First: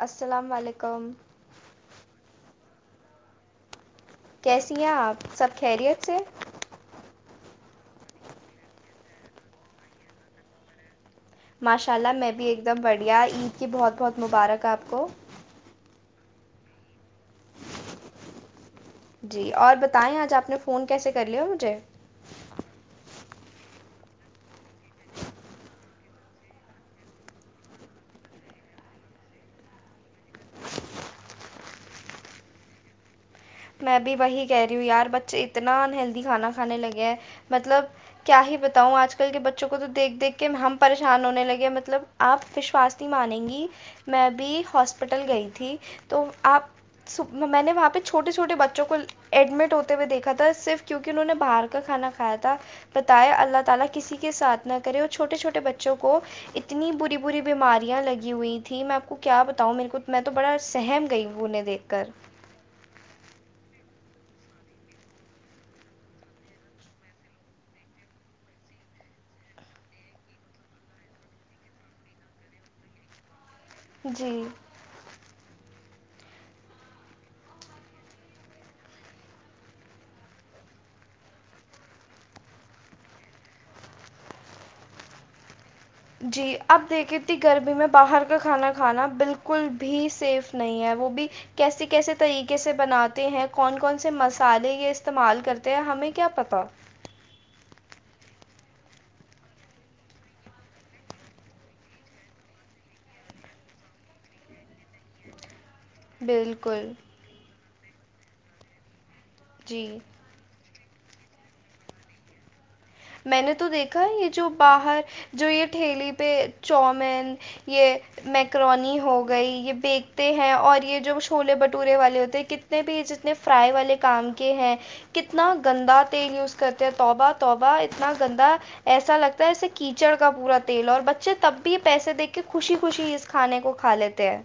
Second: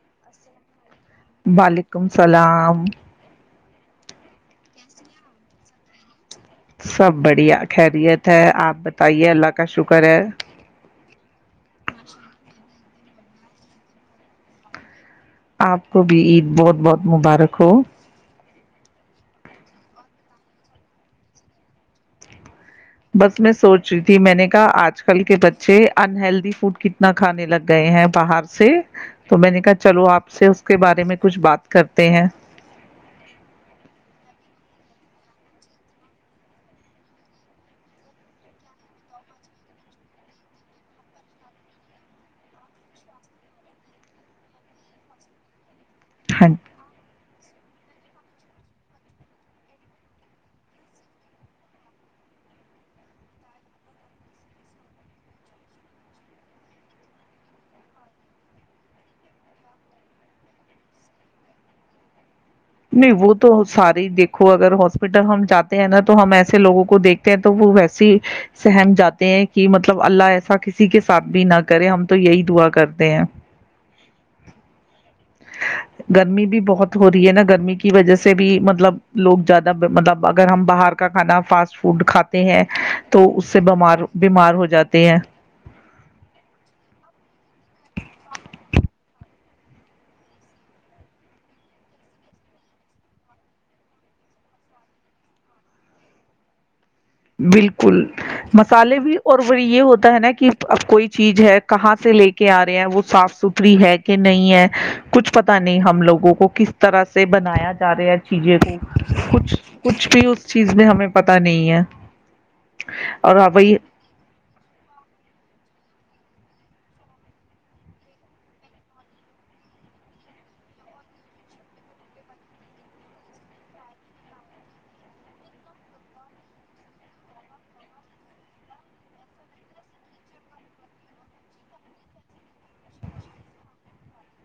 السلام علیکم وعلیکم السلام ہاں کیسی ہیں آپ سب خیریت سے سب بڑھیا خیریت ہے آپ بتائیے اللہ کا شکر ہے ماشاء اللہ میں بھی ایک ایک دم بڑھیا عید کی بہت بہت مبارک ہے آپ کو آپ کو بھی عید بہت بہت مبارک ہو جی اور بتائیں آج آپ نے فون کیسے کر لیا مجھے بس میں سوچ رہی تھی میں نے کہا آج کل کے بچے انہلدی فوڈ کتنا کھانے لگ گئے ہیں باہر سے تو میں نے کہا چلو آپ سے اس کے بارے میں کچھ بات کرتے ہیں میں بھی وہی کہہ رہی ہوں یار بچے اتنا انہلدی کھانا کھانے لگے ہیں مطلب کیا ہی بتاؤں آج کل کے بچوں کو تو دیکھ دیکھ کے ہم پریشان ہونے لگے مطلب آپ وشواس نہیں مانیں گی میں بھی ہاسپٹل گئی تھی تو ہاں آپ سپنا میں نے وہاں پہ چوٹےھو چھوٹے بچوں کو ایڈمٹ ہوتے ہوئے دیکھا تھا صرف کیونکہ انہوں نے باہر کا کھانا کھایا تھا بتایا اللہ تعالی کسی کے ساتھ نہ کرے اور چھوٹے چھوٹے بچوں کو اتنی بری بری بیماریاں لگی ہو تھیں میں آپ کو کیا بتاوں میرے کو میں تو بڑا سہم گئی ہوں انہیں دیکھ کر نہیں وہ تو سارے دیکھو اگر ہاسپٹل ہم جاتے ہیں نا تو ہم ایسے لوگوں کو دیکھتے ہیں تو وہ ویسیے سہم جاتے ہیں کہ مطلب اللہ ایسا کسی کے ساتھ بھی نہ کرے ہم تو یہی دعا کرتے ہیں جی گرمی بھی بہت ہو رہی ہے نا گرمی کی وجہ سے بھی مطلب لوگ زیادہ مطلب اگر ہم باہر کا کھانا فاسٹ فوڈ کھاتے ہیں تو اس سے بیمار بیمار ہو جاتے ہیں جی اب دیکھے تھی گرمی میں باہر کا کھانا کھانا بالکل بھی سیف نہیں ہے وہ بھی کیسے کیسے طریقے سے بناتے ہیں کون کون سے مسالے یہ استعمال کرتے ہیں ہمیں کیا پتاہ بالکل مسالے بھی اور ب یہ ہوتا ہے نا کہ اب کوئی چیز ہے کہاں سے لے کے آ رہے ہیں وہ صاف ستھری ہے کہ نہیں ہے کچھ پتا نہیں نے ہم لوگوں کو کس بالکل طرح سے بنایا ج جا رہے ہے چیزیں کو کچھ جی کچھ بھی اس چیز میں ہم پتا نہیں ہے اور میں نے تو وہی دیکھا یہ جو باہر جو یہ ٹھیلی پہ چاومین یہ میکرونی ہو گئی یہ بییکتے ہیں اور یہ جو چھولے بھٹورے والے ہوتے ہیں کتنے بھی جتنے فرائی والے کام کے ہیں کتنا گندا تیل یوز کرتے ہیں توبہ توبہ اتنا گندا ایسا لگتا ہے جسے کیچڑ کا پورا تیل اور بچے تب بھی پیسے دے کے خوشی خوشی اس کھانے کو کھا لیتے ہیں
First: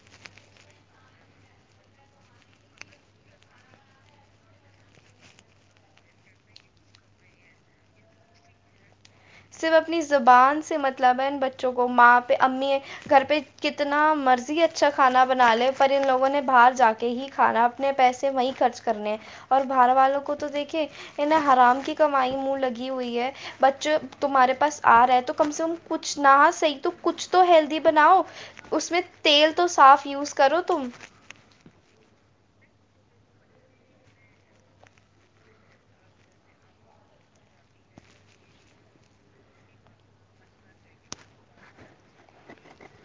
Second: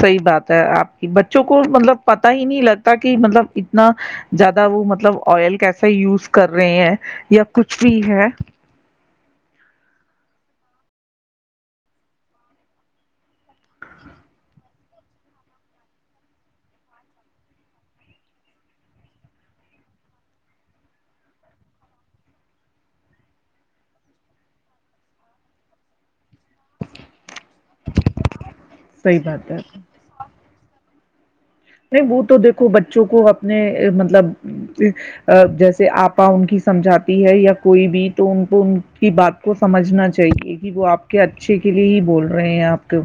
صحیح بات ہے آپ کی بچوں کو مطلب پتا ہی نہیں لگتا کہ مطلب اتنا زیادہ وہ مطلب آئل کیسا یوز کر رہے ہیں یا کچھ بھی ہے صرف اپنی زبان سے مطلب ہے ان بچوں کو ماں پہ امی گھر پہ کتنا مرضی اچھا کھانا بنا لے پر ان لوگوں نے باہر جا کے ہی کھانا اپنے پیسے وہیں خرچ کرنے اور باہر والوں کو تو دیکھے انیں حرام کی کمائی منہ لگی ہوئی ہے بچے تمہارے پاس آ رہا ہے تو کم سے کم کچھ نہ صحیح تو کچھ تو ہیلدی بناؤ اس میں صحیح بات تیل ہے تو صاف یوز کر کرر توم نہیں وہ تو دیکھو بچوں کو اپنے مطلب جیسے آپا ان کی سمجھاتی ہے یا کوئی بھی تو ان کو ان کی بات کو سمجھنا چاہیے کہ وہ آپ کے اچھے کے لیے ہی بول رہے ہیں آپ کو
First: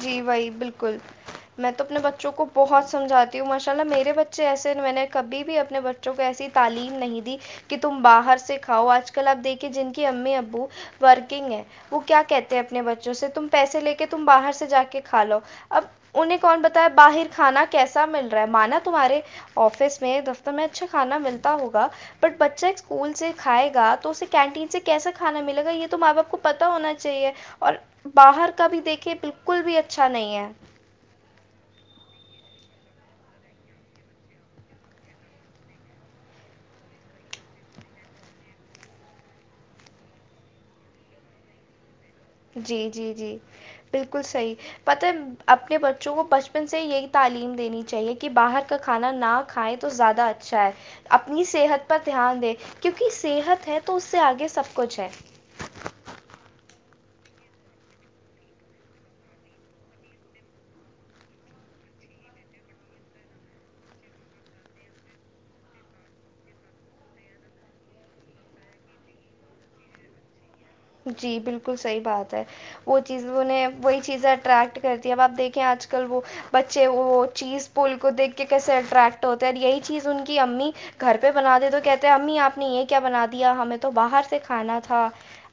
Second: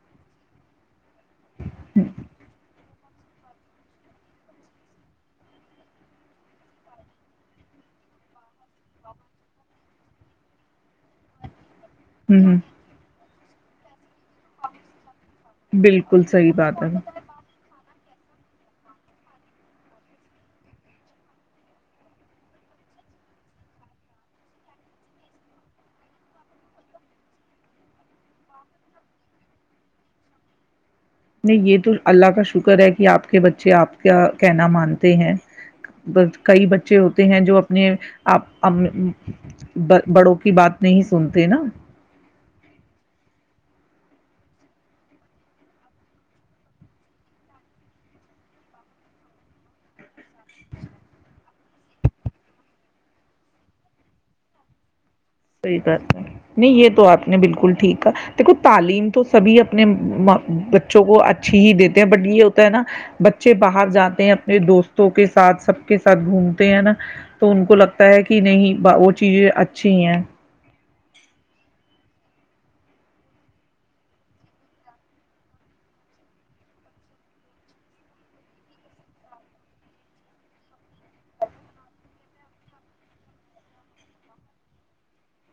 جی بھائی بالکل میں تو اپنے بچوں کو بہت سے سمجھاتی ہوں ماشاء اللہ میرے بچے ایسے میں نے کبھی بھی اپنے بچوں کو ایسی تعلیم نہیں دی کہ تم باہر سے کھاؤ آج کل آپ دیکھیے جن کی امی ابو ورکنگ ہیں وہ کیا کہتے ہ ہیں اپنے بچوں سے تم پیسے لے کے تم باہر سے سے جا کے کھا لو اب بالکل انہیں صحیح کون بات ہے بتایا باہر کھانا کیسا مل رہا ہے مانا تمہارے آفس میں دفتر میں اچھا کھانا ملتا ہوگا بٹ بچہ ایک اسکول سے کھائے گا تو اسے کینٹین سے کیسا کھانا ملے گا یہ تو ماں باپ کو پتا ہونا چاہیے اور باہر کا بھی دیکھے بالل بالکل بھی اچھا نہیں ہے نہیں یہ تو اللہ کا شکر ہے کہ آپ کے بچے آپ کیا کہنا مانتے ہیں کئی بچے ہوتے ہیں جو اپنے آ بڑوں کی بات نہیں سنتے نا جی جی جی بالکل صحیح پتہ ہے اپنے بچوں کو بچپن سے یہی تعلیم دینی چاہیے کہ باہر کا کھانا نہ کھائیں تو زیادہ اچھا اچھا ہے اپنی صحت پر دھیان دے کیونکہ صحت ہے تو اس سے آگے سب کچھ ہے صحی بات نہیں نہیں یہ تو آپ نے بالکل ٹھیک کہ دیکھو تعلیم تو سبھی اپنے بچوں کو اچھی ہی دیتے ہیں بٹ یہ ہوتا ہے نا بچے باہر جاتے ہیں اپنے دوستوں کے ساتھ سب کے ساتھ گھومتے ہیں نا تو ان کو لگتا ہے کہ نہیں وہ چیزیں اچھی ہیں جی بالکل صحیح بات ہے وہ چیز انہیں وہی چیزیں اٹریکٹ کرتی ہے اب آپ دیکھیں آج کل وہ بچے وہ چیز پول کو دیکھ کے کیسے اٹریکٹ ہوتے ہیں اور یہی چیز ان کی امی گھر پہ بنا د تو کہتے ہیں امی آپ نے یہ کیا بنا دیا ہمیں تو باہر سے کھانا تھا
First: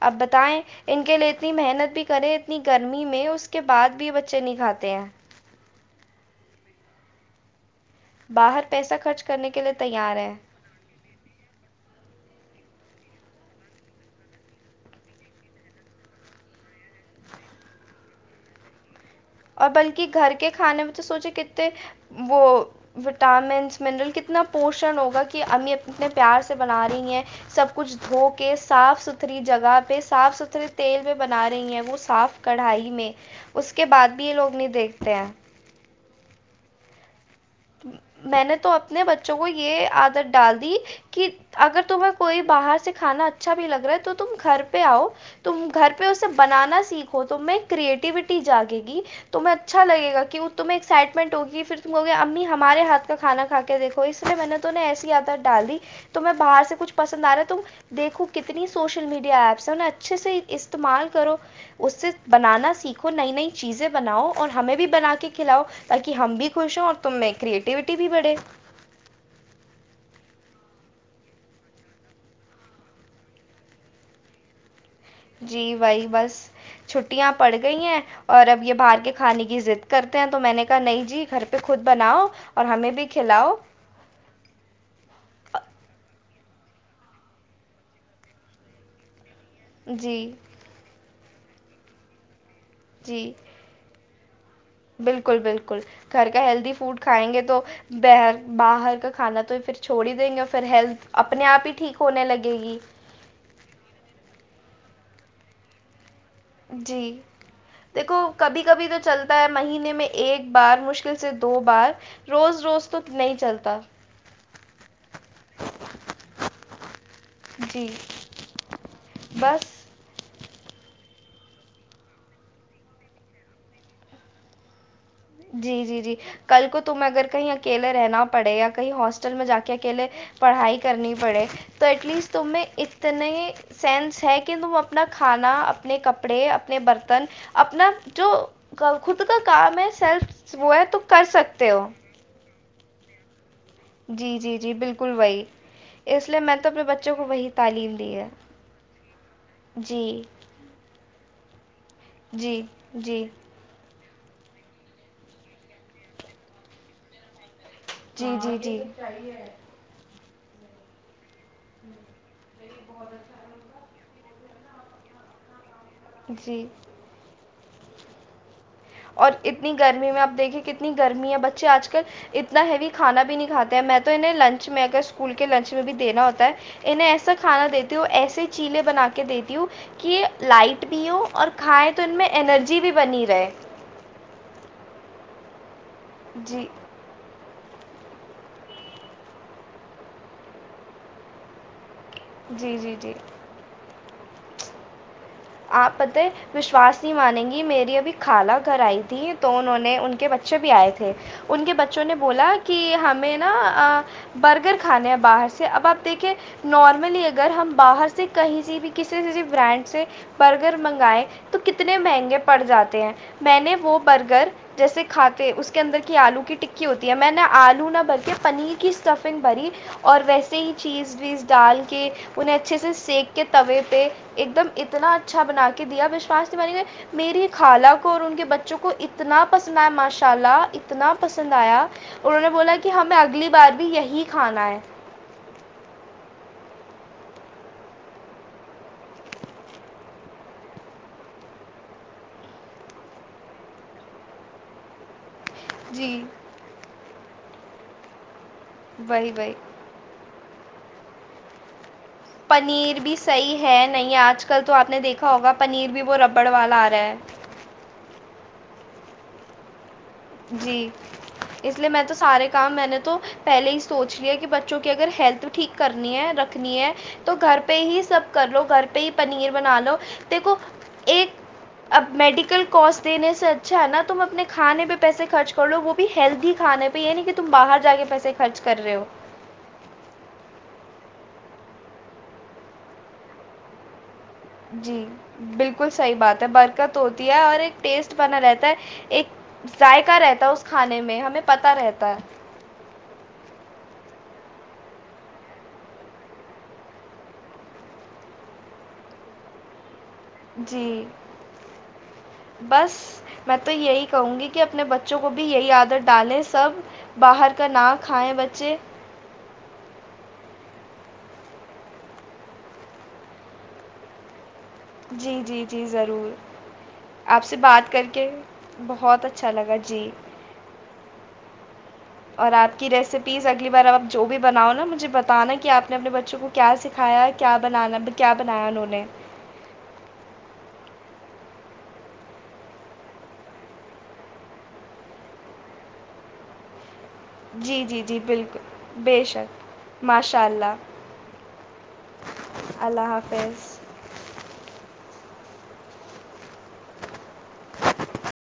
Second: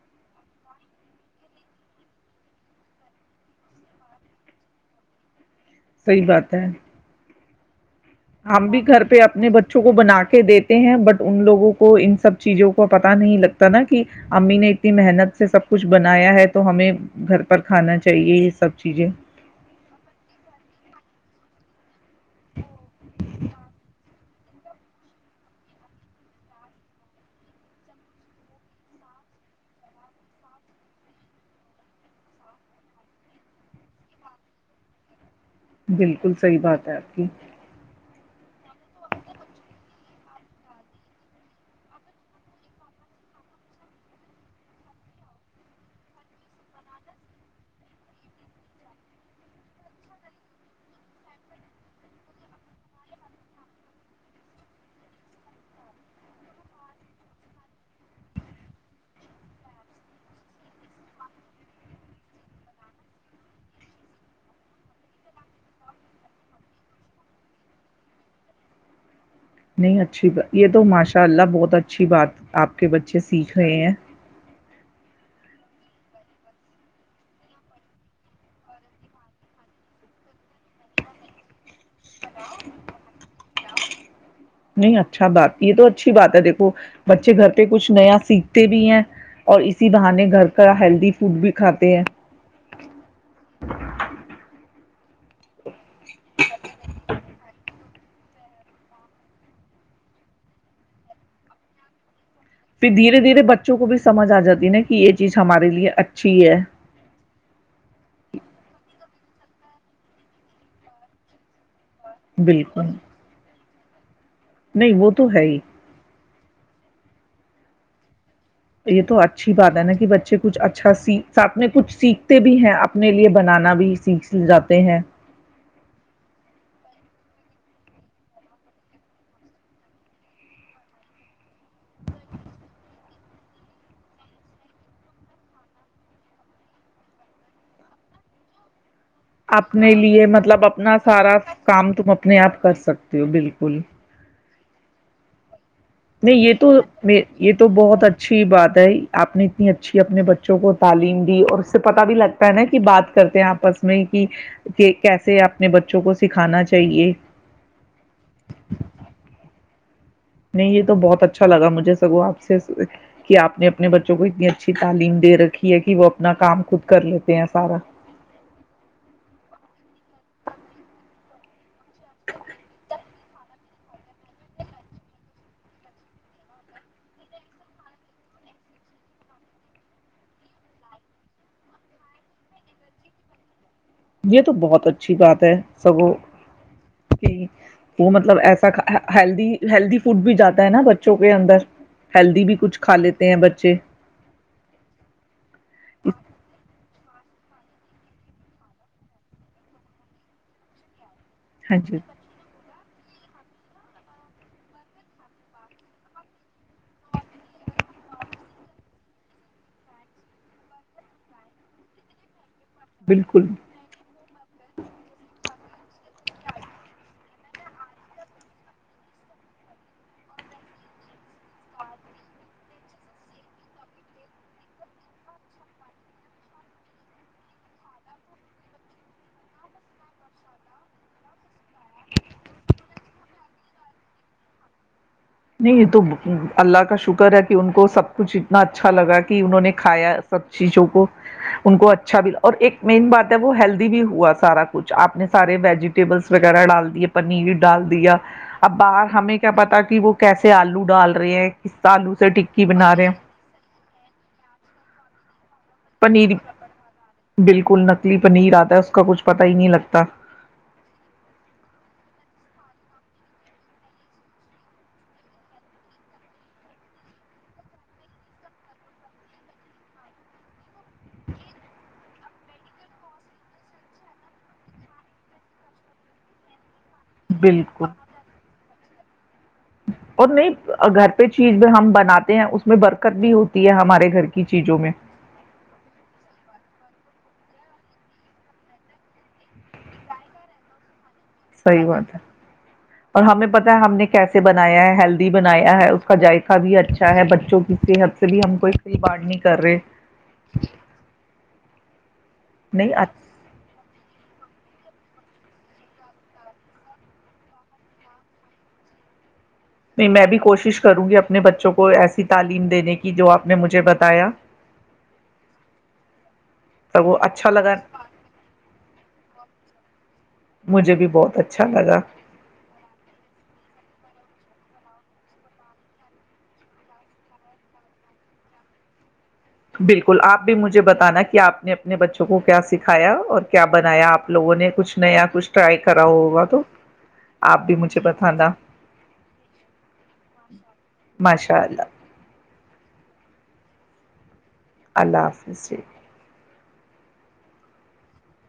اب بتائیں ان کے لیے اتنی محنت بھی کریں اتنی گرمی میں اس کے بعد بھی بچے نہیں کھاتے ہیں صحی بات ہے باہر ہم بھی پیسہ گھر پہ خرچ اپنے کرنے کے لیے بچوں کو تیار بنا ہیں کے دیتے ہیں بٹ ان لوگوں کو ان سب چیزوں کو پتا نہیں لگتا نا کہ امی نے اتنی محنت سے سب کچھ بنایا ہے تو ہمیں گھر پر کھانا چاہیے یہ سب چیزیں اور بلکہ گھر کے کھانے میں تو سوچے کتتے وہ وٹامنس منرل کتنا پوشن ہوگا کہ امی اپنے پیار سے بنا رہی ہیں سب کچھ دھو کے صاف ستھری جگہ پہ صاف ستھھرے تیل پہ بنا رہی ہیں وہ صاف کڑھائی میں اس کے بعد بھی لوگ نہیں دیکھتے ہیں بالکل صحی بات ہے آپ کی میں نے تو اپنے بچوں کو یہ عادت ڈال دی کہ اگر تمہیں کوئی باہر سے کھانا اچھا بھی لگ رہا ہے تو تم گھر پہ آؤ تم گھر پہ اسے بنانا سیکھو تم کریٹیوٹی جاگے گی تمہیں اچھا لگےا کہ تمہیں ایکسائٹمنٹ ہوگی پھر تے امی ہمارے ہاتھ کا کھانا کھا کے دیکھو اس لیے میں نے تو انہیں ایسی عادت ڈال دی تو میں باہر سے کچھ پسند آ رہا ہے تم دیکھو کتنی سوشل میڈیا ایپس ہیں ا انہیں اچھے سے استعمال کرو اس سے بنانا سیکھو نئی نئی چیزیں بناؤ اور ہمیں بھی بنا کے کھلاؤ تاکہ ہم بھی خوش ہوں اور تم میں کریٹوٹی بھی بڑے نہیں اچھی ب یہ تو ماشاء اللہ بہت اچھی بات آپ کے بچے سیکھ رہے ہیں جی بھائی بس چھٹیاں پڑ گئی ہیں اور اب یہ باہر کے کھانے کی ضد کرتے ہیں تو میں نے کہا نہیں جی گھر پہ خود بناؤ اور ہمیں بھی کھلاؤ نہیں اچھا بات یہ تو اچھی بات ہے دیکھو بچے گھر پہ کچھ نیا سیکھتے بھی ہیں اور اسی جی بہانے گھر کا ہیلدی فوڈ بھی کھاتے ہیں جی بالکل بالکل بالکل گھر کا ہیلدی فوڈ کھائیں گے تو بر باہر کا کھانا تو یہ پھر چھوڑ ہی دیں گے پھر ہیلتھ اپنے آپ ہی ٹھیک ہونے لگے گی پھر دھیرے دھیرے بچوں کو بھی سمجھ آ جاتی ن یہ چیز ہمارے لیے اچھا جی دیکھو کبھی کبھی تو چلتا ہے مہینے میں ایک بار مشکل سے دو بار روز روز بالکل تو نہیں چلتا نہیں وہ تو ہے ہی جی یہ تو اچھی بات بس ہے نا کہ بچے کچھ اچھا س ساتھ میں کچھ سیکھتے بھی ہیں اپنے لیے بنانا بھی سیکھ جاتے ہیں جی جی جی کل کو تم اگر کہیں اکیلے رہنا پڑے یا کہیں ہاسٹل میں جا کے اکیلے پڑھائی کرنی پڑے تو ایٹ لیسٹ تمیں اتنے سینس ہے کہ تم اپنا کھانا اپنے کپڑے اپنے برتن اپنا جو کٹ کا کام ہے لی سیلف مطلب وہ ہے اپنا تو کر سارا سکتے ہو کام تم اپنے آپ کر سکتے تو ب جی جی ج جی بالکل وہھی نہیں یہ تو یہ تو تعلیم بہت دی ہے اچھی بات ہے آپ نے اتنی اچھی جی اپنے بچوں کو تعلیم دی اور اس سے پتا بھی لگتا ہے جی نا کہ بات جی کرتے ہیں آپس میں کہ کیسے اپنے بچوں کو سکھانا چاہیے جی جی جی نہیں یہ تو بہت اچھا اچھا لگا مجھے سگو آپ سے کہ آپ نے اپنے بچوں کو اتنی اچھی تعلیم د رکھی کہ وہ اپنا جی کام جی خود کر لیتے ہیں سارا اور اتنی گرمی میں آپ دیکھیں کتنی گرمی ہے بچے آج کل اتنا ہیوی کھانا بھی نہیں کھاتے ہیں میں تو انہیں لنچ میں اگر اسکول کے لنچ میں بھی دینا ہوتا ہے انہیں ایسا کھانا دیتی ہوں ایسے چیلیں بنا کے دیتی ہوں کہ یہ لائٹ بھی ہو اور کھائیں تو ان میں انرجی بھی بنی رہے یہ تو بہت اچھی بات ہے سوں جی کی وہ مطلب ایسا ہیلدی ہیلدی فڈ بھی جاتا ہے نا بچوں کے اندر ہیلدی بھی جی کچھ جی کھا جی لیتے ہیں بچے اپ پتہ ہے وشواس مانیں گی میری ابھی خالہ گھر آئی تھی تو انہوں نے ان کے بچے بھی آئے تھے تھ ان کے ہاں جی بچوں نے بولا کہ کہ ہمیں نا برگر کھانے ہیں باہر سے اب آپ دیکھے نارملی اگر ہم باہر سے کہیں سے بھی کسی جسی برانڈ سے برگر منگائے تو کتنے مہنگے پڑ جاتے ہیں بالکل میں نے وہ برگر جیسے کھاتے اس کے اندر کی آلو کی ٹکی ہوتی ہے میں نے آلو نہ بھر کے پنیر کی اسٹفنگ بھری اور ویسے ہی چیز ویز ڈال کے انہیں اچھے سے سینیک کے توے پہ ایک دم اتنا اچھا بنا کے دیا وشواس نہیں ب میری خالہ کو اور ان کے بچوں کو اتنا پسند آیا ماشاء اللہ اتنا پسند آیا اور انہوں نے بولا کہ ہمیں اگلی بار بھی یہی کھانا ہے نہیں یہ تو اللہ کا شکر ہے کہ ان کو سب کچھ اتنا اچھا لگا کہ انہوں نے کھایا سب چیزوں کو ان کو اچھا بھی اور ایک مین بات ہے وہ ہیلدی بھی ہوا سارا کچھ آپ نے سے جی ویجیٹٹیبلس وغیرہ ڈال دی ہے پنیر ڈال دیا اب باہر وہی ہمیں کیا وہی پتا کہ وہ کیسے آلو ڈال رہے ہیں آلو سے ٹکی بنا پنیر رہے بھی ہیں صحیح ہے نہیں آج کل تو آپ نے دیکھا ہوگا بھی وہ پنیر ربڑ والا آ رہا ہے بالکل نکلی پنیر آتا ہے اس کا کچھ پتا ہی نہیں لگتا جی اس لیے میں تو سارے کام میں نے تو پہلے ہی سوچ لیا کہ بچوں کی اگر ہیلتھ ٹھیک کرنی ہے رکھنی ہے تو گھر پہ ہی سب کر لو گھر پہ ہی پنیر بنا لو دیکھو ایک اب میڈیکل کوس دینے سے اچھا ہے نا تم اپنے کھانے پہ پیسے خرچ کر لو وہ بھی ہیلدی کھے پہ تو یہ نہیں کہ تم باہر بالکل جا کے پیسے خرچ کر رہے ہو اور نہیں گھر پہ چیز ہم بناتے ہیں اس میں برکت بھی ہوتی ہے ہمارے گھر کی چیزوں میں جی بالکل صحیح بات ہے برکت ہو ہے اور ایک ٹیسٹ بنا رہتا ہے ایک ذائقہ رہتا ہے اس کھانے میں ہم صحیح بات ہے اور ہمیں پتا ہے ہم نے کیسے ب بنایا ہے ہیلدی بنایا ہے اس کا ذقہ بھی اچھا ہے بچوں کی صحت سے بھی ہم کوئی کھیری باڑ نہیں کر رہے جی نہیں بس نہیں میں تو یہی کہوں گی کہ اپنے بچوں کو بھی یہی عادت ڈالیں سب باہر کا نہ کھائیں بچے نہیں میں بھی کوشش کروں گی اپنے بچوں کو ایسی تعلیم دینے کی جو آپ نے مجھے بتایا جی جی جی ضرور تو وہ آپ اچھا سے لگا بات کر کے بہت اچھا لگا جی چھا لگا اور آپ کی ریسیپیز اگلی بار ا آپ جو بھی بناؤ نا مجھے بتانا کہ آپ نے اپنے بچوں کو کیا سکھایا کیا بنانا کیا بنایا انہوں نے بالکل آپ بھی مجھے بتانا کہ آپ نے اپنے بچوں کو کیا سکھایا اور کیا بنایا آپ لوگوں نے کچھ نیا کچھ ٹرائی کرا ہوگا تو آپ بھی جی جی مجھے جی بتانا بالکل بے شک ماشاء اللہ ماشاء اللہ اللہ حافظ اللہ حافظ جی [inaudible]